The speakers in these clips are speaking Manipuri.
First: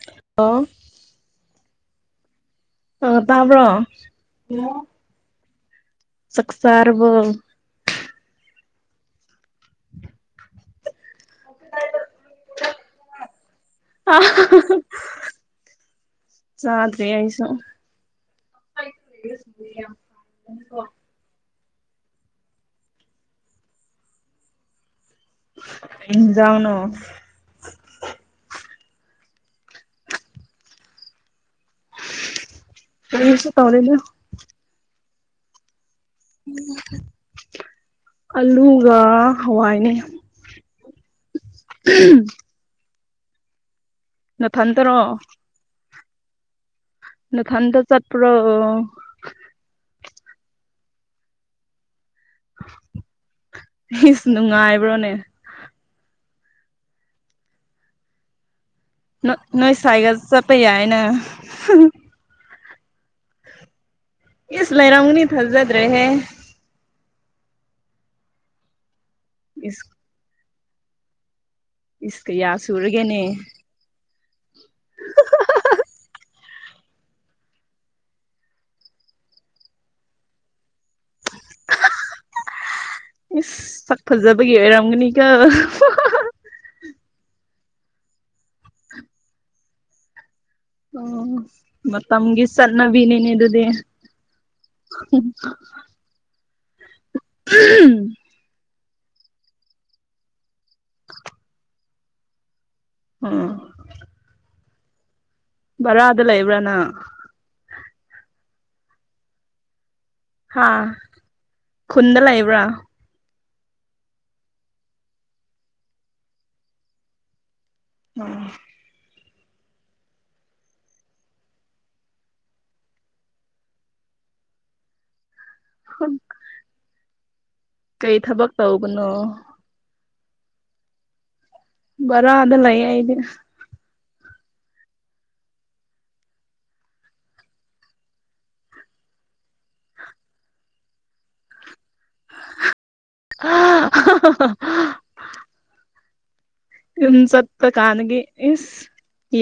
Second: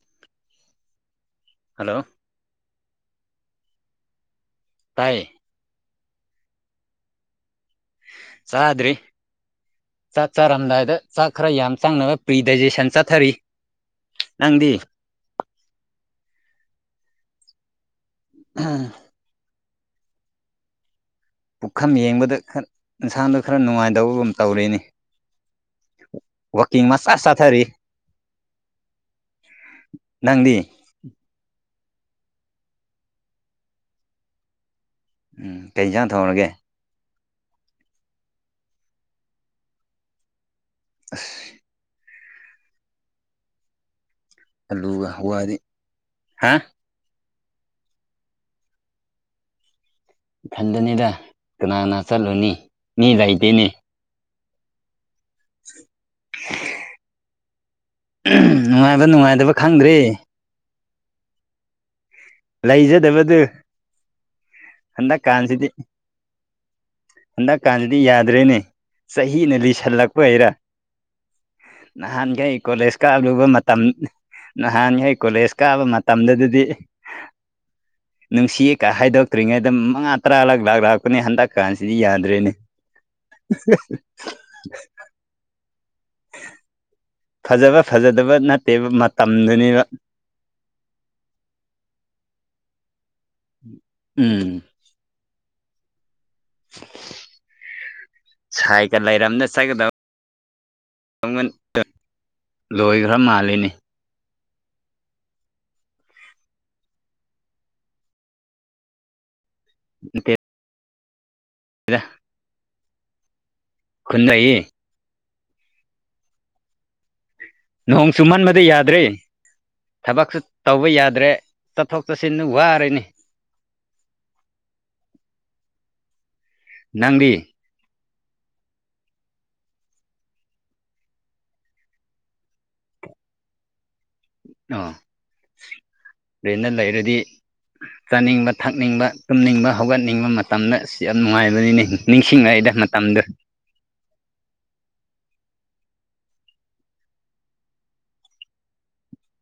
[inaudible] ꯍꯜꯂꯣ ꯑ ꯇꯥꯕ꯭ꯔꯣ ꯇꯥꯏꯌꯦ ꯆꯥꯛ ꯆꯔꯕꫭ ꯆꯗ꯭ꯔꯤ ꯆꯥꯡ ꯆꯥꯔꯝꯗꯥꯏꯗ ꯆꯥꯛ ꯈꯔ ꯌꯥꯝ ꯆꯪꯅꯕ ꯄ꯭ꯔꯤꯗꯥꯏꯖꯦꯁꯟ ꯆꯠꯊꯔꯤ ꯅꯪꯗꯤ ꯆꯗ꯭ꯔꯤ ꯑꯩꯁꯨ [inaudible] ꯄꯨꯈꯝ ꯌꯦꯡꯕꯗ ꯈꯔ ꯏꯟꯁꯥꯡꯗꯣ ꯈꯔ ꯅꯨꯡꯉꯥꯏꯇꯕꯒꯨꯝ ꯇꯧꯔ° ꯅ° ꯀꯩ ꯍꯤꯟꯖꯥꯡꯅꯣ ꯋꯥꯀꯤ ꯃꯆꯥ ꯆꯠ ꯊꯔꯤ ꯅꯪꯗꯤ ꯉꯟꯅꯁꯨ ꯇꯧꯔꯦꯅ ꯎꯝ ꯀꯩꯖꯥꯡ ꯊꯣꯡꯔꯒꯦ ꯑꯂꯨꯒ ꯍꯋꯥꯏꯅꯦ ꯑꯁ ꯎꯝ ꯅꯊꯟꯇꯔꯣ ꯑꯜꯂꯨꯒ ꯍꯋꯥꯗꯤ ꯍꯥ ꯅꯊꯟꯗ ꯆꯠꯄꯔꯣ ꯏꯊꯟꯗꯅꯦꯗ ꯀꯅꯥ ꯀꯅꯥ ꯆꯠꯂꯨꯅꯤ ꯃꯤ ꯂꯩꯇꯦꯅꯦ ꯏꯁ ꯅꯨꯡꯉꯥꯏꯕ꯭ꯔꯣꯅꯦ ꯅꯨꯡꯉꯥꯏꯕ ꯅ ꯅꯨꯡꯉꯥꯏꯇꯕ ꯅꯣꯏ ꯈꯪꯗ꯭ꯔꯦ ꯁꯥꯏꯒ ꯆꯠꯄ ꯌꯥꯏꯅ ꯂꯩꯖꯗꯕꯗꯣ ꯏꯁ ꯍꯟꯗꯛ ꯂꯩꯔꯝꯒꯅꯤ ꯀꯥꯟꯁꯤꯗꯤ ꯊꯥꯖꯗ꯭ꯔꯦꯍꯦ ꯍꯟꯗꯛ ꯀꯥꯟꯁꯤꯗꯤ ꯌꯥꯗ꯭ꯔꯦꯅꯦ ꯆꯍꯤꯅ ꯏꯁ ꯂꯤꯁꯜꯂꯛ ꯄꯩꯔ ꯏꯁ ꯀꯌꯥ ꯅꯍꯥꯟꯒꯩ ꯀꯣꯂꯦꯖ ꯁꯨꯔꯒꯦꯅꯦ ꯀꯥꯂꯨꯕ ꯃꯠ ꯅꯍꯥꯟꯒꯩ ꯀꯣꯂꯦꯖ ꯀꯥꯕ ꯃꯇꯝꯗꯗꯗꯤ ꯅꯨꯡꯁꯤꯌꯦ ꯍꯥꯏꯗꯣꯛꯇ꯭ꯔꯤꯉꯩꯗ ꯃꯉꯥ ꯇꯔꯥ ꯂꯛ ꯂꯥꯛ ꯂꯥꯛꯄꯅꯦ ꯍꯟꯗꯛ ꯀꯥꯟꯁꯤꯗꯤ ꯌꯥꯗ꯭ꯔꯦꯅꯦ ꯏꯁ ꯁꯛ ꯐꯖꯕꯒꯤ ꯑꯣꯏꯔꯝꯒꯅꯤꯀꯣ ꯐꯖꯕ ꯐꯖꯗꯕ ꯅꯠꯇꯦꯕ ꯃꯇꯝꯗꯨꯅꯦꯕ ꯑꯣ ꯃꯇꯝꯒꯤ ꯆꯠꯅꯕꯤꯟꯤꯅꯦ ꯑꯗꯨꯗꯤ ꯎꯝ ꯍꯨꯝ [inaudible] ꯁꯥꯏꯒ ꯂꯩꯔꯝꯅ ꯆꯠꯒꯗꯕ ꯂꯣꯏꯈ꯭ꯔ ꯎꯝ ꯃꯥꯜꯂꯦꯅꯦ ꯕꯥꯔꯥꯗ ꯂꯩꯕ꯭ꯔꯥ ꯅꯪ [inaudible] ꯍꯥꯥ ꯈꯨꯟꯗ ꯂꯩꯕ꯭ꯔꯥ ꯈꯨꯟ ꯂꯩꯌꯦ ꯅꯣꯡ ꯑꯣ ꯆꯨꯝꯃꯟꯕꯗ ꯌꯥꯗ꯭ꯔꯦ ꯊꯕꯛꯁꯨ ꯇꯧꯕ ꯌꯥꯗ꯭ꯔꯦ ꯆꯠꯊꯣꯛ ꯆꯠꯁꯤꯟꯗꯨ ꯋꯥꯔꯦꯅꯦ ꯍꯨꯟ ꯅꯪꯗꯤ ꯀꯩ ꯊꯕꯛ ꯇꯧꯕꯅꯣ ꯕꯥꯔꯥ ꯂꯩꯌꯦ ꯑꯩꯗꯤ ꯑꯥ ꯔꯦꯅꯗ ꯂꯩꯔꯗꯤ ꯆꯥꯅꯤꯡꯕ ꯊꯛꯅꯤꯡꯕ ꯇꯨꯝꯅꯤꯡꯕ ꯍꯧꯒꯠꯅꯤꯡꯕ ꯃꯇꯝꯗ ꯑꯁ ꯌꯥꯝ ꯅꯨꯡꯉꯥꯏꯕꯅꯤꯅꯦ ꯅꯤꯡꯁꯤꯡꯉꯛꯏꯗ ꯇꯝꯗꯣ ꯍ ꯍꯥ ꯍꯥ ꯌꯨꯝ ꯆꯠꯄ ꯀꯥꯟꯗꯒꯤ ꯏꯁ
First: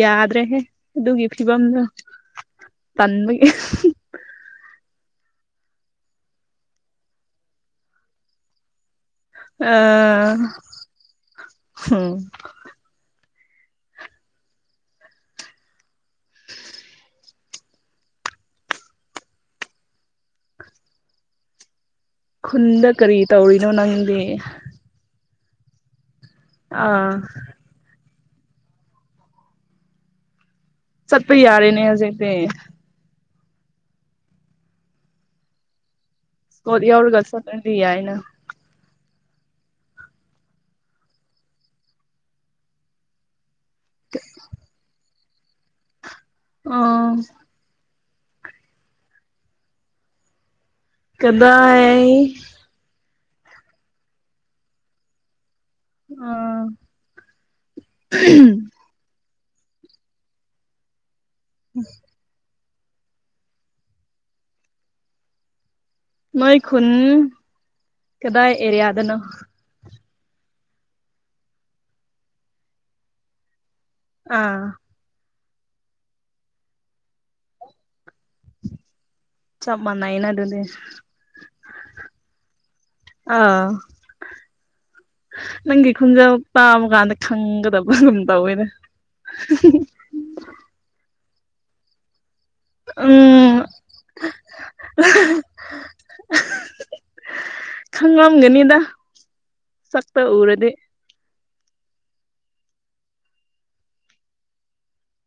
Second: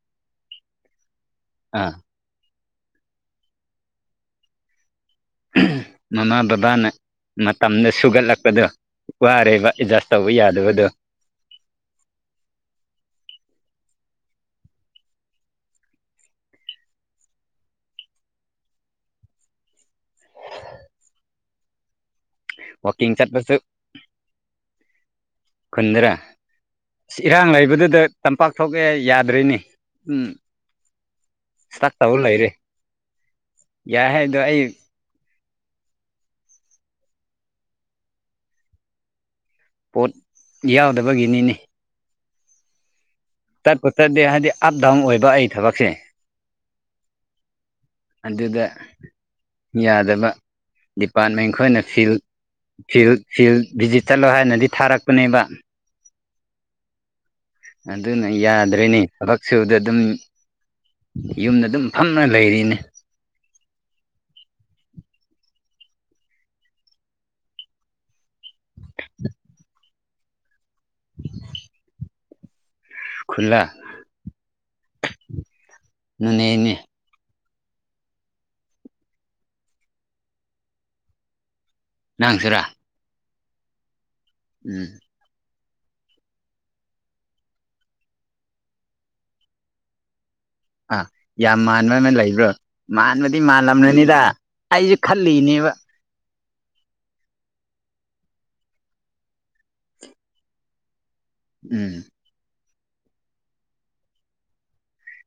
ꯌꯥꯗ꯭ꯔꯦ ꯍꯦ ꯑꯗꯨꯒꯤ ꯐꯤꯕꯝꯗꯣ ꯑ ꯇꯟꯕꯒꯤ ꯃꯃꯥ ꯕꯕꯥꯅ ꯃꯇꯝꯗ ꯁꯨꯒꯠꯂꯛꯄꯗꯣ ꯋꯥꯔꯦꯕ ꯑꯦꯗꯖꯥꯁ ꯇꯧꯕ ꯌꯥꯗꯕꯗꯣ ꯍꯥ ꯈꯨꯟꯗ ꯀꯔꯤ ꯇꯧꯔꯤꯅꯣ ꯅꯪꯗꯤ ꯈꯨꯟꯗ꯭ꯔꯥ ꯑꯥ ꯑꯁ ꯏꯔꯥꯡ ꯂꯩꯕꯗꯨꯗ ꯇꯝꯄꯥꯛ ꯊꯣꯛꯑꯦ ꯌꯥꯗ꯭ꯔꯤꯅꯤ ꯎꯝ ꯆꯠꯄ ꯌꯥꯔꯦꯅꯦ ꯍꯧꯖꯤꯛꯗꯤ ꯌꯥꯢ ꯍꯥꯢꯗꯣ ꯑꯩ ꯄꫭꯠ ꯌꯥꯎꯔꯒ ꯆꯠꯄꯗꯤ ꯌꯥꯢꯌꯦꯅ ꯄꯣꯠ ꯌꯥꯎꯗꯕꯒꯤꯅꯤꯅꯤ ꯆꯠꯄꯨ ꯆꯠꯇꯦ ꯍꯥꯢꯗꯤ ꯑꯞ ꯗꯥꯎꯟ ꯑꯣꯢꯕ ꯑꯩ ꯊꯕꯛꯁꯦ ꯑꯣ ꯑꯗꯨꯗ ꯌꯥꯗꯕ ꯗꯤꯄꯥꯔꯠꯃꯦꯟ ꯈꯣꯢꯅ ꯀꯗꯥꯏ ꯐꯤꯜ ꯐꯤꯜ ꯐꯤꯜ ꯚꯤꯖꯤꯠ ꯆꯠꯂꯣ ꯍꯥꯢꯅꯗꯤ ꯊꯥꯔꯛꯄꯅꯦꯕ ꯑꯥ ꯑꯗꯨꯅ ꯌꯥꯗ꯭ꯔꯅꯤ ꯊꯕꯛ ꯁꯨꯕꯗ ꯑꯗꯨꯝ ꯌꯨꯝꯗ ꯑꯗꯨꯝ ꯐꯝꯅ ꯂꯩꯔꯤꯅꯤ ꯃꯣꯢ ꯈꯨꯟ ꯀꯗꯥꯢ ꯑꯦꯔꯤꯌꯥꯗꯅꯣ [inaudible] ꯈꯨꯜꯂꯦ ꯑꯥ ꯅꯨꯅꯦ ꯅꯦ ꯆꯞ ꯃꯥꯟꯅꯩꯅ ꯑꯗꯨꯅꯦ ꯅꯪꯖꯔꯥ ꯑꯥ ꯎꯝ ꯅꯪꯒꯤ ꯈꯨꯟꯖꯥ ꯇꯥꯕ ꯀꯥꯟꯗ ꯈꯪꯒꯗꯕꯥ ꯑꯗꯨꯝ ꯇꯧꯋꯦꯅꯦ ꯑꯥ ꯌꯥꯝ ꯃꯥꯟꯕ ꯑꯃ ꯂꯩꯕ꯭ꯔꯣ ꯃꯥꯟꯕꯗꯤ ꯎꯝ ꯃꯥꯜꯂꯝꯂꯅꯤꯗ ꯑꯩꯁꯦ ꯈꯜꯂꯤꯅꯦꯕ [unintelligible] ꯈꯪꯂꯝꯒꯅꯤꯗ ꯁꯛꯇꯨ ꯎꯔꯗꯤ ꯎꯝ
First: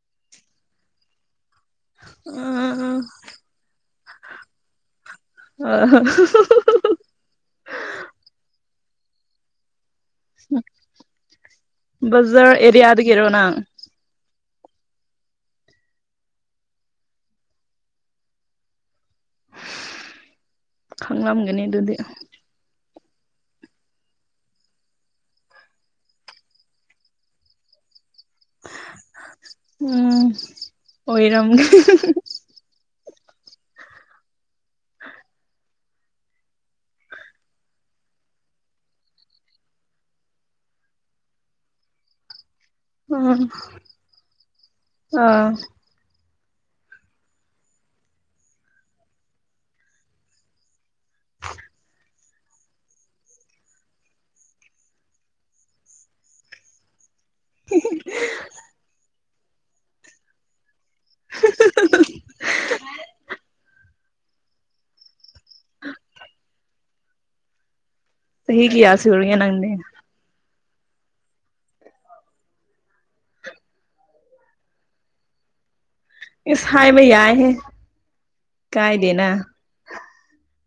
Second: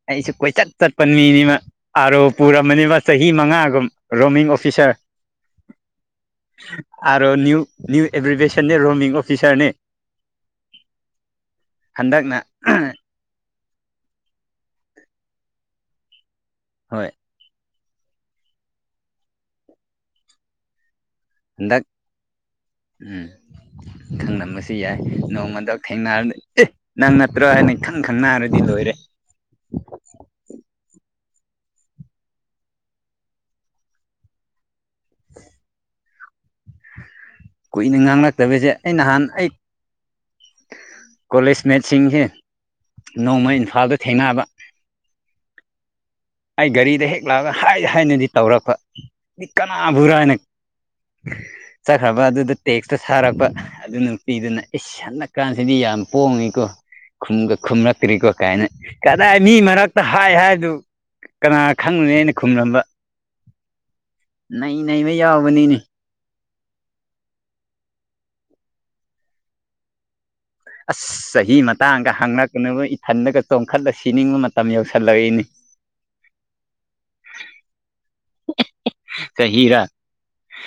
ꯑꯩꯁꯨ ꯀꯣꯢꯆꯠ ꯆꯠꯄ ꯃꯤꯅꯤꯃ ꯑꯥꯔꯣ ꯄꯨꯔꯝꯕꯅꯤꯕ ꯎꯝ ꯆꯍꯤ ꯃꯉꯥꯒꯨꯝ ꯔꯣꯃꯤꯡ ꯑꯣꯐꯤꯁꯥꯔ [unintelligible] ꯑꯥꯔꯣ ꯅꯤꯌꯨ ꯅꯤꯌꯨ ꯑꯦꯕ꯭ꯔꯤꯚꯦꯁꯟꯅꯤ ꯔꯣꯃꯤꯡ ꯑꯣꯐꯤꯁꯥꯔꯅꯤ ꯍꯟꯗꯛꯅ ꯕꯖꯔ ꯑꯦꯔꯤꯌꯥꯗ ꯒꯤꯔꯣ ꯅꯪ ꯍꯣꯢ ꯈꯪꯂꯝꯒꯅꯤ ꯍꯟꯗꯛ ꯑꯗꯨꯗꯤ ꯎꯝ ꯈꯪꯂꯝꯕꯁꯨ ꯌꯥꯢ ꯅꯣꯡꯃꯗ‌ꯣꯛ ꯊꯦꯡꯅꯕꯗ ꯑꯦ ꯅꯪ ꯅꯠꯇ꯭ꯔꯣ ꯍꯥꯢꯅ ꯏꯈꯪ ꯈꯪꯅꯔꯦ ꯑꯩ ꯂꯣꯢꯔꯦ ꯎꯝ ꯑꯣꯢꯔꯝꯒꯅꯤ [unintelligible] ꯀꯨꯢꯅ ꯉꯥꯡꯂꯛꯇꯕꯁꯦ ꯑꯩ ꯅꯍꯥꯟ ꯑꯩ ꯀꯣꯂꯦꯖꯃꯦꯠꯁꯤꯡ ꯍꯦ ꯎꯝ ꯑꯥ ꯑꯩ ꯒꯥꯔꯤꯗ ꯍꯦꯛ ꯂꯥꯛꯑꯒ ꯍꯥꯢ ꯍꯥꯢꯅꯗꯤ ꯇꯧꯔꯛꯄ ꯑꯩ ꯀꯅꯥꯕꯨꯔꯥ ꯆꯠꯈ꯭ꯔꯕ ꯑꯗꯨꯗ ꯇꯦꯛꯁꯇꯣ ꯊꯥꯔꯛꯄ ꯑꯗꯨ ꯅꯨꯄꯤꯗꯨꯅ ꯏꯁ ꯁꯥꯟꯅ ꯀꯥꯟꯁꯤꯗꯤ ꯌꯥꯝ ꯄꯣꯡꯉꯤꯀꯣ ꯈꯨꯝꯒ ꯈꯨꯝꯂꯛꯇ꯭ꯔꯤꯀꯣ ꯀꯥꯢꯅ ꯀꯗꯥꯢ ꯃꯤ ꯃꯔꯛꯇ ꯍꯥꯢ ꯍꯥꯢꯗꯨ ꯀꯅꯥ ꯈꯪꯒꯅꯦ ꯑꯩꯅ ꯈꯨꯝꯂꯝꯕ ꯅꯩ ꯅꯩꯕ ꯌꯥꯎꯕꯅꯤꯅꯦ ꯆꯍꯤ ꯀꯌꯥ ꯁꯨꯔꯒ‌ꯦ ꯅꯪꯗꯤ ꯑꯁ ꯆꯍꯤ ꯃꯇꯥꯡꯒ ꯍꯥꯡꯉꯛꯀꯅꯨꯕ ꯏꯊꯟꯗꯒ ꯆꯣꯡꯈꯠꯂ ꯁꯤꯅꯤꯡꯕ ꯃꯇꯝ ꯌꯧꯁꯤꯜꯂꯛꯏꯅꯤ ꯏꯁ ꯍꯥꯏꯕ ꯌꯥꯏꯍꯦ ꯀꯥꯏꯗ‌ꯦꯅ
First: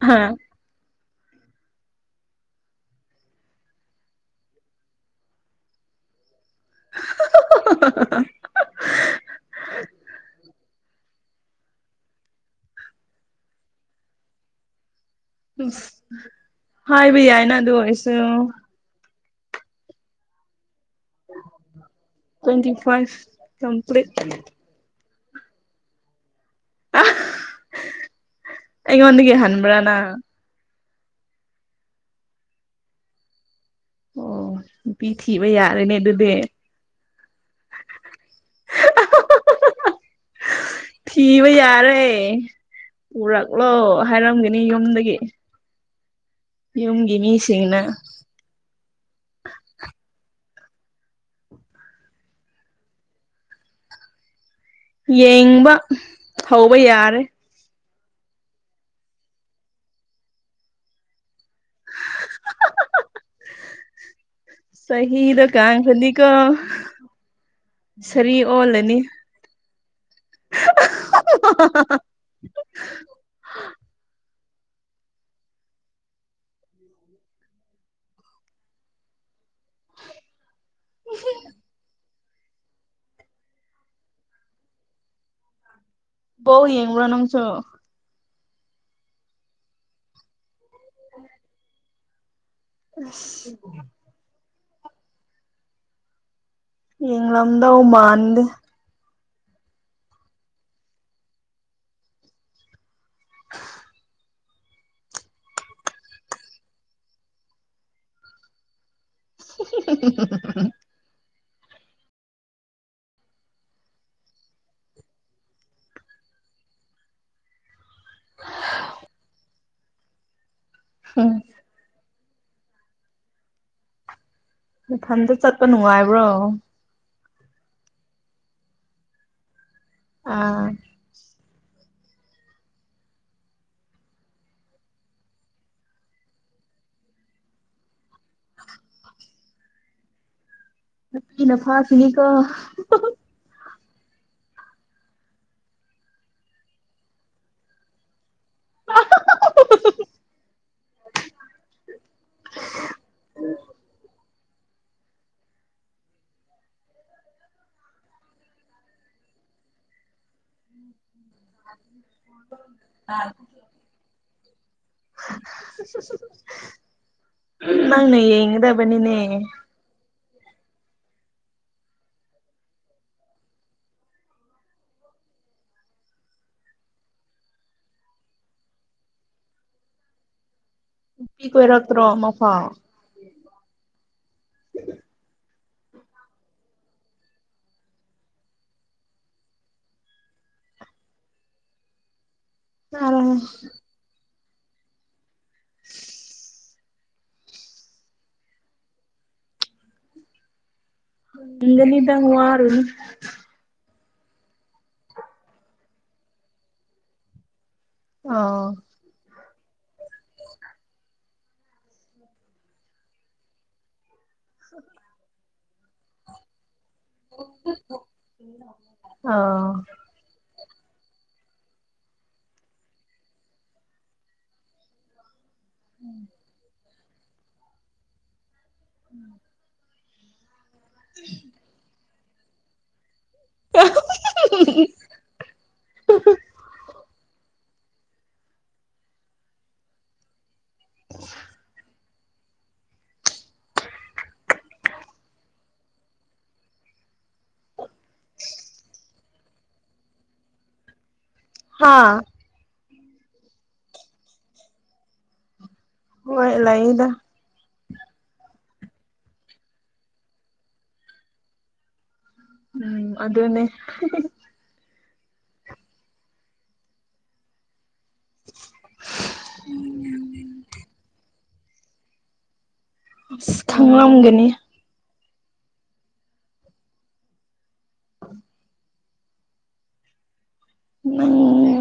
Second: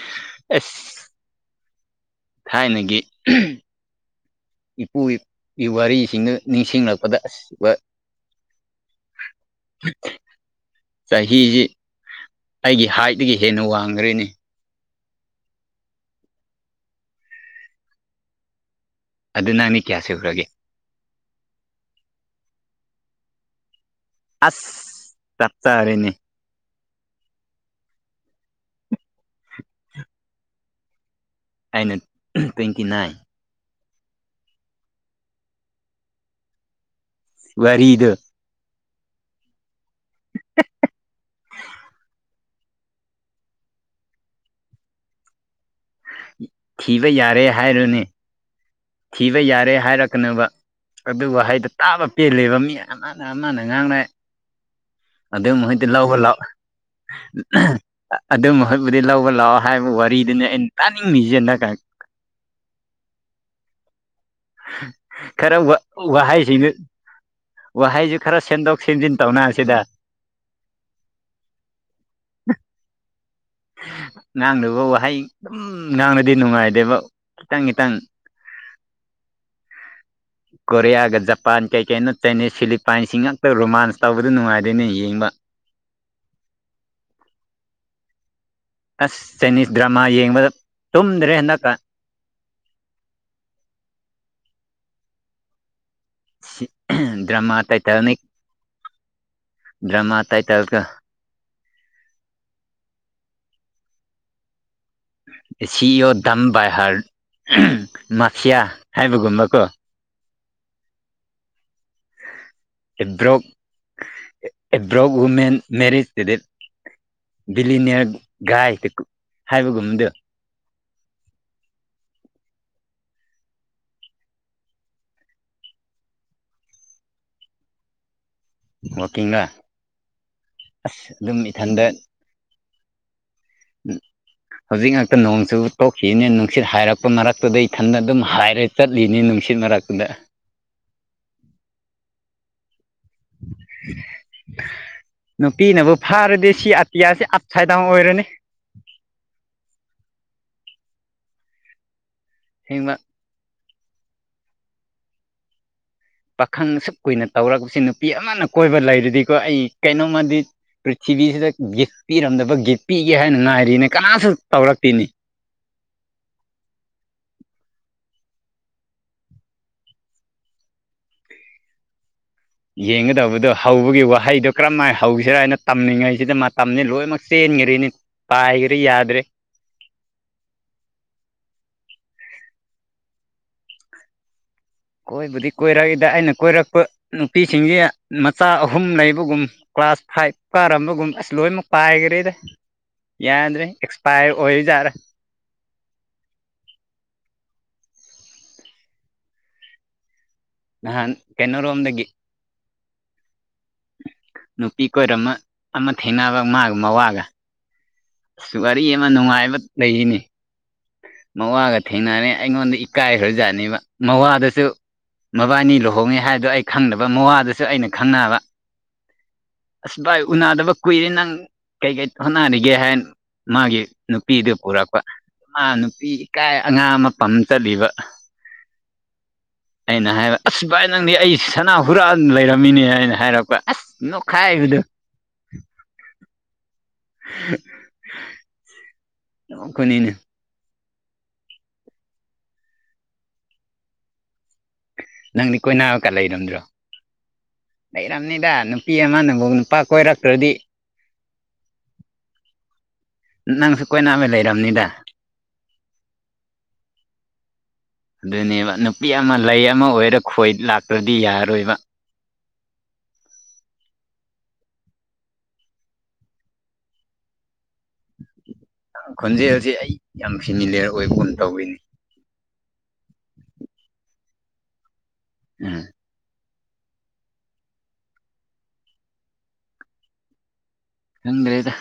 ꯍꯥ ꯑꯦꯁ ꯊꯥꯏꯅꯒꯤ ꯏꯄꯨꯒꯤ ꯋꯥꯔꯤꯁꯤꯡꯅ ꯅꯤꯡꯁꯤꯡꯂꯛꯄꯗ ꯑꯁ ꯋꯥ ꯆꯍꯤꯁꯤ ꯑꯩꯒꯤ ꯍꯥꯏꯠꯇꯒꯤ ꯍꯦꯟꯅ ꯋꯥꯡꯈ꯭ꯔꯦꯅ‌ꯦ ꯎꯁ ꯍꯥꯏꯕ ꯌꯥꯏꯅ ꯑꯗꯨ ꯑꯣꯏꯔꯁꯨ ꯑꯗꯨ ꯅꯪꯅꯤ ꯀꯌꯥ ꯁꯨꯈ꯭ꯔꯒꯦ ꯇ꯭ꯋꯦꯟꯇꯤ ꯐꯥꯏꯚ ꯀꯝꯄ꯭ꯂꯤꯠ ꯑꯁ ꯆꯞ ꯆꯥꯔ‌ꯦꯅꯦ ꯑꯩꯉꯣꯟꯗꯒꯤ ꯍꯟꯕ꯭ꯔꯥ ꯅꯪ ꯑꯩꯅ ꯇ꯭ꯋꯦꯟꯇꯤ ꯅꯥꯏꯟ ꯑꯣ ꯅꯨꯄꯤ ꯊꯤꯕ ꯌꯥꯔꯦꯅꯦ ꯑꯗꯨꯗꯤ ꯋꯥꯔꯤꯗ‌ꯣ ꯊꯤꯕ ꯌꯥꯔ‌ꯦ ꯄꯨꯔꯛꯂꯣ ꯍꯥꯏꯔꯝꯒꯅꯤ ꯌꯨꯝꯗꯒꯤ ꯊꯤꯕ ꯌꯨꯝꯒꯤ ꯌꯥꯔꯦ ꯃꯤꯁꯤꯡꯅ ꯍꯥꯏꯔꯅꯤ ꯊꯤꯕ ꯌꯥꯔꯦ ꯍꯥꯏꯔꯛꯀꯅꯨꯕ ꯑꯗꯨ ꯋꯥꯍꯩꯗꯨ ꯇꯥꯕ ꯄꯦꯜꯂꯦꯕ ꯃꯤ ꯑꯃꯅ ꯑꯃꯅ ꯉꯥꯡꯅꯩ ꯑꯗꯨꯏ ꯌꯦꯡꯕ ꯃꯍꯨꯠꯇꯤ ꯂꯧꯕ ꯂꯥꯛ ꯍꯧꯕ ꯌꯥꯔꯦ ꯑꯗꯨꯏ ꯃꯍꯨꯠꯄꯨꯗꯤ ꯂꯧꯕ ꯂꯥꯛꯑꯣ ꯍꯥꯏꯕ ꯋꯥꯔꯤꯗꯨꯅꯤ ꯑꯩꯅ ꯇꯥꯅꯤꯡꯉꯤꯁꯦꯅ ꯀꯥꯏ ꯆꯍꯤꯗꯣ ꯈꯔ ꯋꯥ ꯀꯥꯡꯈ꯭ꯔꯗꯤꯀꯣ ꯋꯥꯍꯩꯁꯤꯡꯗ‌ꯨ ꯋꯥꯍꯩꯖꯤ ꯁꯥꯔꯤ ꯈꯔ ꯁꯦꯝꯗꯣꯛ ꯑꯣꯜꯂꯅꯤ ꯁꯦꯝꯖꯤꯟ ꯇꯧꯅꯕꯁꯤꯗ [unintelligible] [unintelligible] ꯉꯥꯡꯅꯕ ꯋꯥꯍꯩ ꯑꯗꯨꯝ ꯉꯥꯡꯂꯗꯤ ꯅꯨꯡꯉꯥꯏꯗꯦꯕ ꯈꯤꯇꯪ ꯈꯤꯇꯪ ꯀꯣꯔꯤꯌꯥꯒ ꯖꯄꯥꯟ ꯀꯩ ꯀꯩꯅ‌ꯣ ꯆꯥꯏꯅꯤꯁ ꯐꯤꯂꯤꯞ ꯄꯥꯏꯟꯁꯤꯡ ꯉꯥꯛꯇ ꯔꯣꯃꯥꯟꯁ ꯇꯧꯕꯗ‌ꯣ ꯅꯨꯡꯉꯥꯏꯗ‌ꯦꯅꯦ ꯌꯦꯡꯕ ꯕ‌ꯣꯜ ꯌ‌ꯦꯡꯕ꯭ꯔ‌ꯣ ꯅꯪꯁꯨ ꯑꯁ ꯆꯥꯏꯅꯤꯁ ꯗ꯭ꯔꯃꯥ ꯌꯦꯡꯕꯗ ꯇꯨꯝꯗ꯭ꯔꯦ ꯍꯟꯗꯛꯀ ꯑꯁ ꯁꯤ ꯗ꯭ꯔꯃꯥ ꯌꯦꯡꯂꯝꯗꯧ ꯇꯥꯏꯇꯜꯅꯤ ꯃꯥꯟꯗꯦ ꯗ꯭ꯔꯃꯥ ꯇꯥꯏꯇꯜꯒ [unintelligible] ꯁꯤ ꯏ ꯌꯣ ꯗꯝ ꯕꯥꯏ ꯍꯔ ꯃꯥꯐꯤꯌꯥ ꯍꯥꯏꯕꯒꯨꯝꯕ ꯀꯣ [unintelligible] ꯑꯦꯕ꯭ꯔꯣꯛ ꯑꯦꯕ꯭ꯔꯣꯛ ꯋꯨꯃꯦꯟ ꯃꯦꯔꯤꯠ ꯏꯕꯤꯜ ꯕꯤꯂꯤꯅ꯭ꯌꯔ ꯒꯥꯏ ꯍꯥꯏꯕꯒꯨꯝꯕꯗꯣ [unintelligible] ꯅꯊꯟꯗ ꯆꯠꯄ ꯅꯨꯡꯉꯥꯏꯕ꯭ꯔꯣ ꯋꯥꯀꯤꯡꯂꯥ ꯑꯥ ꯑꯁ ꯗꯨꯝ ꯏꯊꯟꯗ ꯍꯧꯖꯤꯛ ꯉꯛꯇ ꯅꯣꯡꯁꯨ ꯇꯣꯛꯈꯤꯝꯅꯦ ꯅꯨꯡꯁꯤꯠ ꯍꯥꯏꯔꯛꯄ ꯃꯔꯛꯇꯨꯗ ꯏꯊꯟꯗ ꯑꯗꯨꯝ ꯍꯥꯏꯔ ꯆꯠꯂꯤꯅꯤ ꯅꯨꯡꯁꯤꯠ ꯃꯔꯛꯇꯨꯗ ꯅꯨꯄꯤꯅ ꯐꯈꯤꯅꯤꯀꯣ [unintelligible] ꯅꯨꯄꯤꯅꯕꯨ ꯐꯥꯔꯗꯤ ꯁꯤ ꯑꯇꯤꯌꯥꯁꯤ ꯑꯞꯁꯥꯏꯗꯥꯎꯟ ꯑꯣꯏꯔꯅꯤ [unintelligible] ꯍꯩꯃꯥ ꯄꯥꯈꯪ ꯑꯁꯨꯛ ꯀꯨꯏꯅ ꯇꯧꯔꯛꯄꯁꯤ ꯅꯨꯄꯤ ꯑꯃꯅ ꯀꯣꯏꯕ ꯂꯩꯔꯗꯤꯀꯣ ꯑꯩ ꯀꯩꯅꯣꯝꯃꯗꯤ ꯄ꯭ꯔꯤꯊꯤꯕꯤꯁꯤꯗ ꯒꯤꯐ ꯄꯤꯔꯝꯗꯕ ꯒꯤꯐ ꯄꯤꯒꯦ ꯍꯥꯏꯅ ꯉꯥꯏꯔꯤꯅꯦ ꯀꯅꯥꯁꯨ ꯇꯧꯔꯛꯇꯤꯅꯦ ꯅꯪꯅ ꯌꯦꯡꯒꯗꯕꯅꯤꯅꯦ ꯌꯦꯡꯒꯗꯧꯕꯗꯣ ꯍꯧꯕꯒꯤ ꯋꯥꯍꯩꯗꯣ ꯀꯔꯝ ꯍꯥꯏ ꯍꯧꯁꯤꯔꯥ ꯍꯥꯏꯅ ꯇꯝꯃꯤꯉꯩꯁꯤꯗ ꯃꯇꯝꯗꯤ ꯂꯣꯏꯅꯃꯛ ꯆꯦꯟꯒꯔꯦꯅꯤ ꯄꯥꯏꯒꯔꯤ ꯌꯥꯗ꯭ꯔꯦ ꯅꯨꯄꯤ ꯀꯣꯏꯔꯛꯇ꯭ꯔꯣ ꯑꯃꯐꯥꯎ ꯀꯣꯏꯕꯨꯗꯤ ꯀꯣꯏꯔꯛꯏꯗ ꯑꯩꯅ ꯀꯣꯏꯔꯛꯄ ꯅꯨꯄꯤꯁꯤꯡꯖꯦ ꯃꯆꯥ ꯑꯍꯨꯝ ꯂꯩꯕꯒꯨꯝ ꯀ꯭ꯂꯥꯁ ꯐꯥꯏꯚ ꯀꯥꯔꯝꯕꯒꯨꯝ ꯑꯁ ꯂꯣꯏꯅꯃꯛ ꯄꯥꯏꯒꯔꯦꯗ ꯆꯥꯔꯦꯍꯦ ꯌꯥꯗ꯭ꯔꯦ ꯑꯦꯛꯁꯄꯥꯏꯌꯔ ꯑꯣꯏꯔꯤꯖꯥꯠ ꯂꯥ [unintelligible] ꯅꯍꯥꯟ ꯀꯩꯅꯣꯔꯣꯝꯗꯒꯤ ꯐꯪꯒꯅꯤꯗ ꯋꯥꯔꯨꯅꯨ ꯅꯨꯄꯤ ꯀꯣꯏꯔꯝꯃ ꯑꯃ ꯊꯦꯡꯅꯕ ꯃꯥꯒꯤ ꯃꯋꯥꯒ ꯑꯁ ꯑꯥ ꯋꯥꯔꯤ ꯑꯃ ꯅꯨꯡꯉꯥꯏꯕ ꯂꯩꯔꯤꯅꯦ ꯃꯋꯥꯒ ꯊꯦꯡꯅꯔꯦ ꯑꯩꯉꯣꯟꯗ ꯏꯀꯥꯏꯈ꯭ꯔꯖꯥꯠꯅꯦꯕ ꯃꯋꯥꯗ ꯁꯨ ꯃꯕꯥꯅꯤ ꯂꯨꯍꯣꯡꯉꯦ ꯍꯥꯏꯕꯗꯨ ꯑꯩ ꯈꯪꯗꯕ ꯃꯋꯥꯗꯨꯁꯨ ꯑꯩꯅ ꯈꯪꯅꯕ ꯑꯣ ꯑꯁ ꯚꯥꯏ ꯎꯅꯗꯕ ꯀꯨꯏꯔꯦ ꯅꯪ ꯀꯩꯀꯩ ꯊꯣꯠꯅꯔꯤꯒꯦ ꯍꯥꯏꯅ ꯃꯥꯒꯤ ꯅꯨꯄꯤꯗꯨ ꯄꯨꯔꯛꯄ ꯃꯥ ꯅꯨꯄꯤ ꯏꯀꯥꯏ ꯑꯉꯥꯡ ꯑꯃ ꯄꯝ ꯆꯠꯂꯤꯕ [unintelligible] ꯑꯩꯅ ꯍꯥꯏꯕ ꯑꯁ ꯚꯥꯏ ꯅꯪꯗꯤ ꯑꯩ ꯁꯅꯥ ꯍꯨꯔꯥꯟ ꯂꯩꯔꯝꯃꯤꯅꯦ ꯍꯥꯏꯅ ꯍꯥꯏꯔꯛꯄ ꯑꯁ ꯈꯥꯏꯕꯗꯨ [unintelligible] ꯅꯣꯛꯄꯅꯤꯅꯦ [unintelligible] ꯅꯪꯗꯤ ꯀꯣꯏꯅꯥꯕꯀ ꯂꯩꯔꯝꯗ꯭ꯔꯣ ꯂꯩꯔꯝꯅꯤꯗ ꯅꯨꯄꯤ ꯑꯃꯅꯕꯨ ꯅꯨꯄꯥ ꯀꯣꯏꯔꯛꯇ꯭ꯔꯗꯤ ꯍꯥꯥ ꯅꯪꯁꯨ ꯀꯣꯏꯅꯕ ꯂꯩꯔꯝꯅꯤꯗ ꯍꯣꯏ ꯂꯩ ꯌꯦꯗ ꯑꯗꯨꯅꯦꯕ ꯅꯨꯄꯤ ꯑꯃ ꯂꯩ ꯑꯃ ꯑꯣꯏꯔ ꯈꯣꯏ ꯂꯥꯛꯇ꯭ꯔꯗꯤ ꯌꯥꯔꯔꯣꯏꯕ ꯎꯝ ꯑꯗꯨꯅꯦ ꯅꯪ ꯈꯣꯟꯖꯦꯜꯁꯦ ꯑꯩ ꯌꯥꯝ ꯐꯦꯃꯤꯂꯤꯌꯔ ꯑꯣꯏꯕꯒꯨꯝ ꯇꯧꯋꯤꯅꯦ ꯑꯁ ꯈꯪꯂꯝꯒꯅꯤ ꯎꯝ [unintelligible] ꯅꯪ ꯈꯪꯗꯔꯦꯗ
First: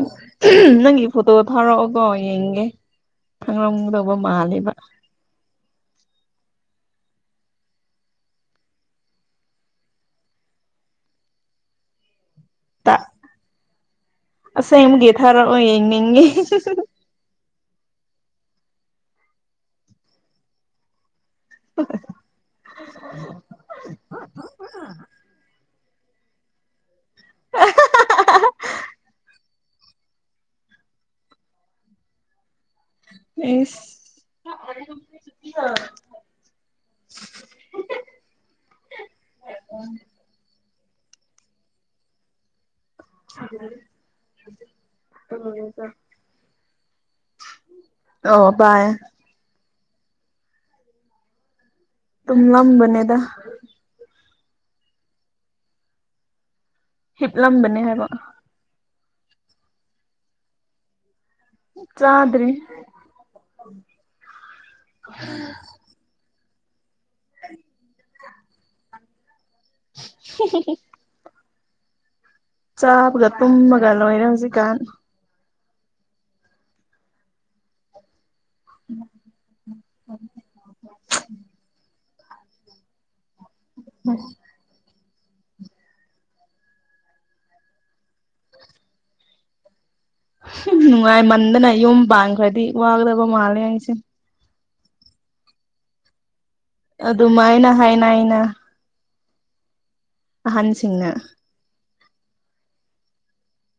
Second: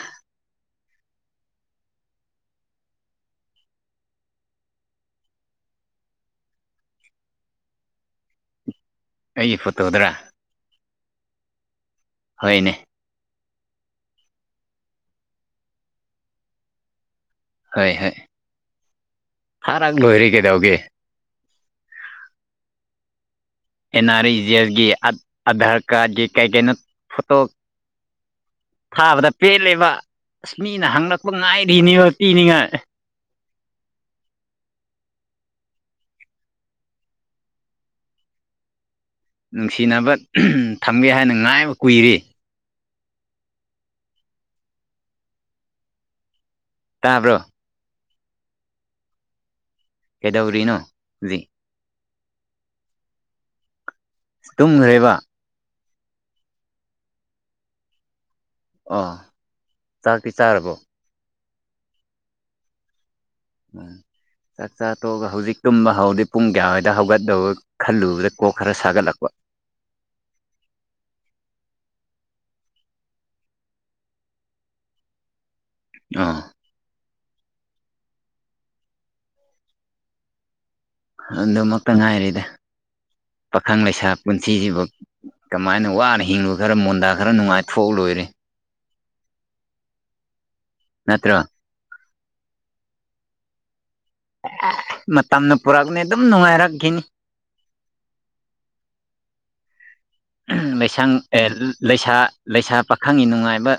ꯅꯪꯒꯤ ꯐꯣꯇꯣ ꯊꯥꯔꯛꯑꯣꯀꯣ ꯌꯦꯡꯒꯦ ꯈꯪꯂꯝꯒꯗꯧꯕ ꯃꯥꯜꯂꯦꯕ ꯑꯩꯒꯤ ꯐꯣꯇꯣꯗꯔꯥ ꯍꯣꯏꯅꯦ [unintelligible] ꯑꯁꯦꯡꯕꯒꯤ ꯊꯥꯔꯛꯑꯣ ꯌꯦꯡꯅꯤꯡꯉꯤ ꯍꯣꯏ ꯍꯣꯏ ꯊꯥꯔꯛ ꯂꯣꯏꯔꯦ ꯀꯩꯗꯧꯒꯦ [unintelligible] ꯑꯦꯅꯔꯤꯖꯦꯜꯒꯤ ꯑꯙꯥꯔ ꯀꯥꯔꯗꯒꯤ ꯀꯩꯀꯩꯅꯣ ꯐꯣꯇꯣ [unintelligible] ꯊꯥꯕꯗ ꯄꯦꯜꯂꯦꯕ ꯑꯁ ꯃꯤꯅ ꯍꯪꯂꯛꯄ ꯉꯥꯏꯔꯤꯅꯤꯕ ꯄꯤꯅꯤꯉꯥꯏ ꯏꯁ [unintelligible] ꯅꯨꯡꯁꯤꯅꯕ ꯊꯝꯒꯦ ꯍꯥꯏꯅ ꯉꯥꯏꯕ ꯀꯨꯏꯔꯦ [unintelligible] ꯇꯥꯕ꯭ꯔꯣ ꯑꯣ ꯇꯥꯏꯌꯦ ꯀꯩꯗꯧꯔꯤꯅꯣ ꯍꯧꯖꯤꯛ ꯇꯨꯝꯂꯝꯕꯅꯦꯗ ꯇꯨꯝ ꯂꯩꯕ ꯍꯤꯞꯂꯝꯕꯅꯦ ꯍꯥꯏꯕ ꯑꯣ ꯆꯥꯛꯇꯤ ꯆꯥꯔꯕꯣ ꯆꯥꯗ꯭ꯔꯤ ꯎꯝ ꯆꯥꯛ ꯆꯥ ꯇꯣꯛꯑꯒ ꯍꯧꯖꯤꯛ ꯇꯨꯝꯕ ꯍꯧꯔꯗꯤ ꯄꯨꯡ ꯀꯌꯥꯋꯥꯏꯗ ꯍꯧꯒꯠꯂꯧ ꯈꯜꯂꯨꯕꯗ ꯀꯣꯛ ꯈꯔ ꯁꯥꯒꯠꯂꯛꯄ [unintelligible] ꯆꯥꯕꯒ ꯇꯨꯝꯕꯒ ꯂꯣꯏꯔꯦ ꯍꯧꯖꯤꯛ ꯀꯥꯟ ꯑꯥ [unintelligible] ꯑꯗꯨꯃꯛꯇ ꯉꯥꯏꯔꯦꯗ ꯄꯥꯈꯪ ꯂꯩꯁꯥ ꯄꯨꯟꯁꯤ ꯁꯤꯕꯨ ꯀꯃꯥꯏꯅ ꯋꯥꯅ ꯍꯤꯡꯉꯨ ꯈꯔ ꯃꯣꯟꯗꯥ ꯈꯔ ꯅꯨꯡꯉꯥꯏꯊꯣꯛꯑ ꯂꯣꯏꯔꯦ ꯅꯠꯇ꯭ꯔꯣ ꯅꯨꯡꯉꯥꯏꯃꯟꯗꯅ ꯌꯨꯝ ꯄꯥꯟꯈ꯭ꯔꯗꯤ ꯋꯥꯒꯗꯕ ꯃꯥꯜꯂꯦ ꯑꯩꯁꯦ ꯃꯇꯝꯅ ꯄꯨꯔꯛꯅꯤ ꯑꯗꯨꯝ ꯅꯨꯡꯉꯥꯏꯔꯛ ꯑꯗꯨꯃꯥꯏꯅ ꯍꯥꯏꯅꯩꯅ ꯑꯍꯟꯁꯤꯡꯅ ꯂꯩꯁꯪ ꯑꯦ ꯂꯩꯁꯥ ꯂꯩꯁꯥ ꯄꯥꯈꯪꯒꯤ ꯅꯨꯡꯉꯥꯏꯕ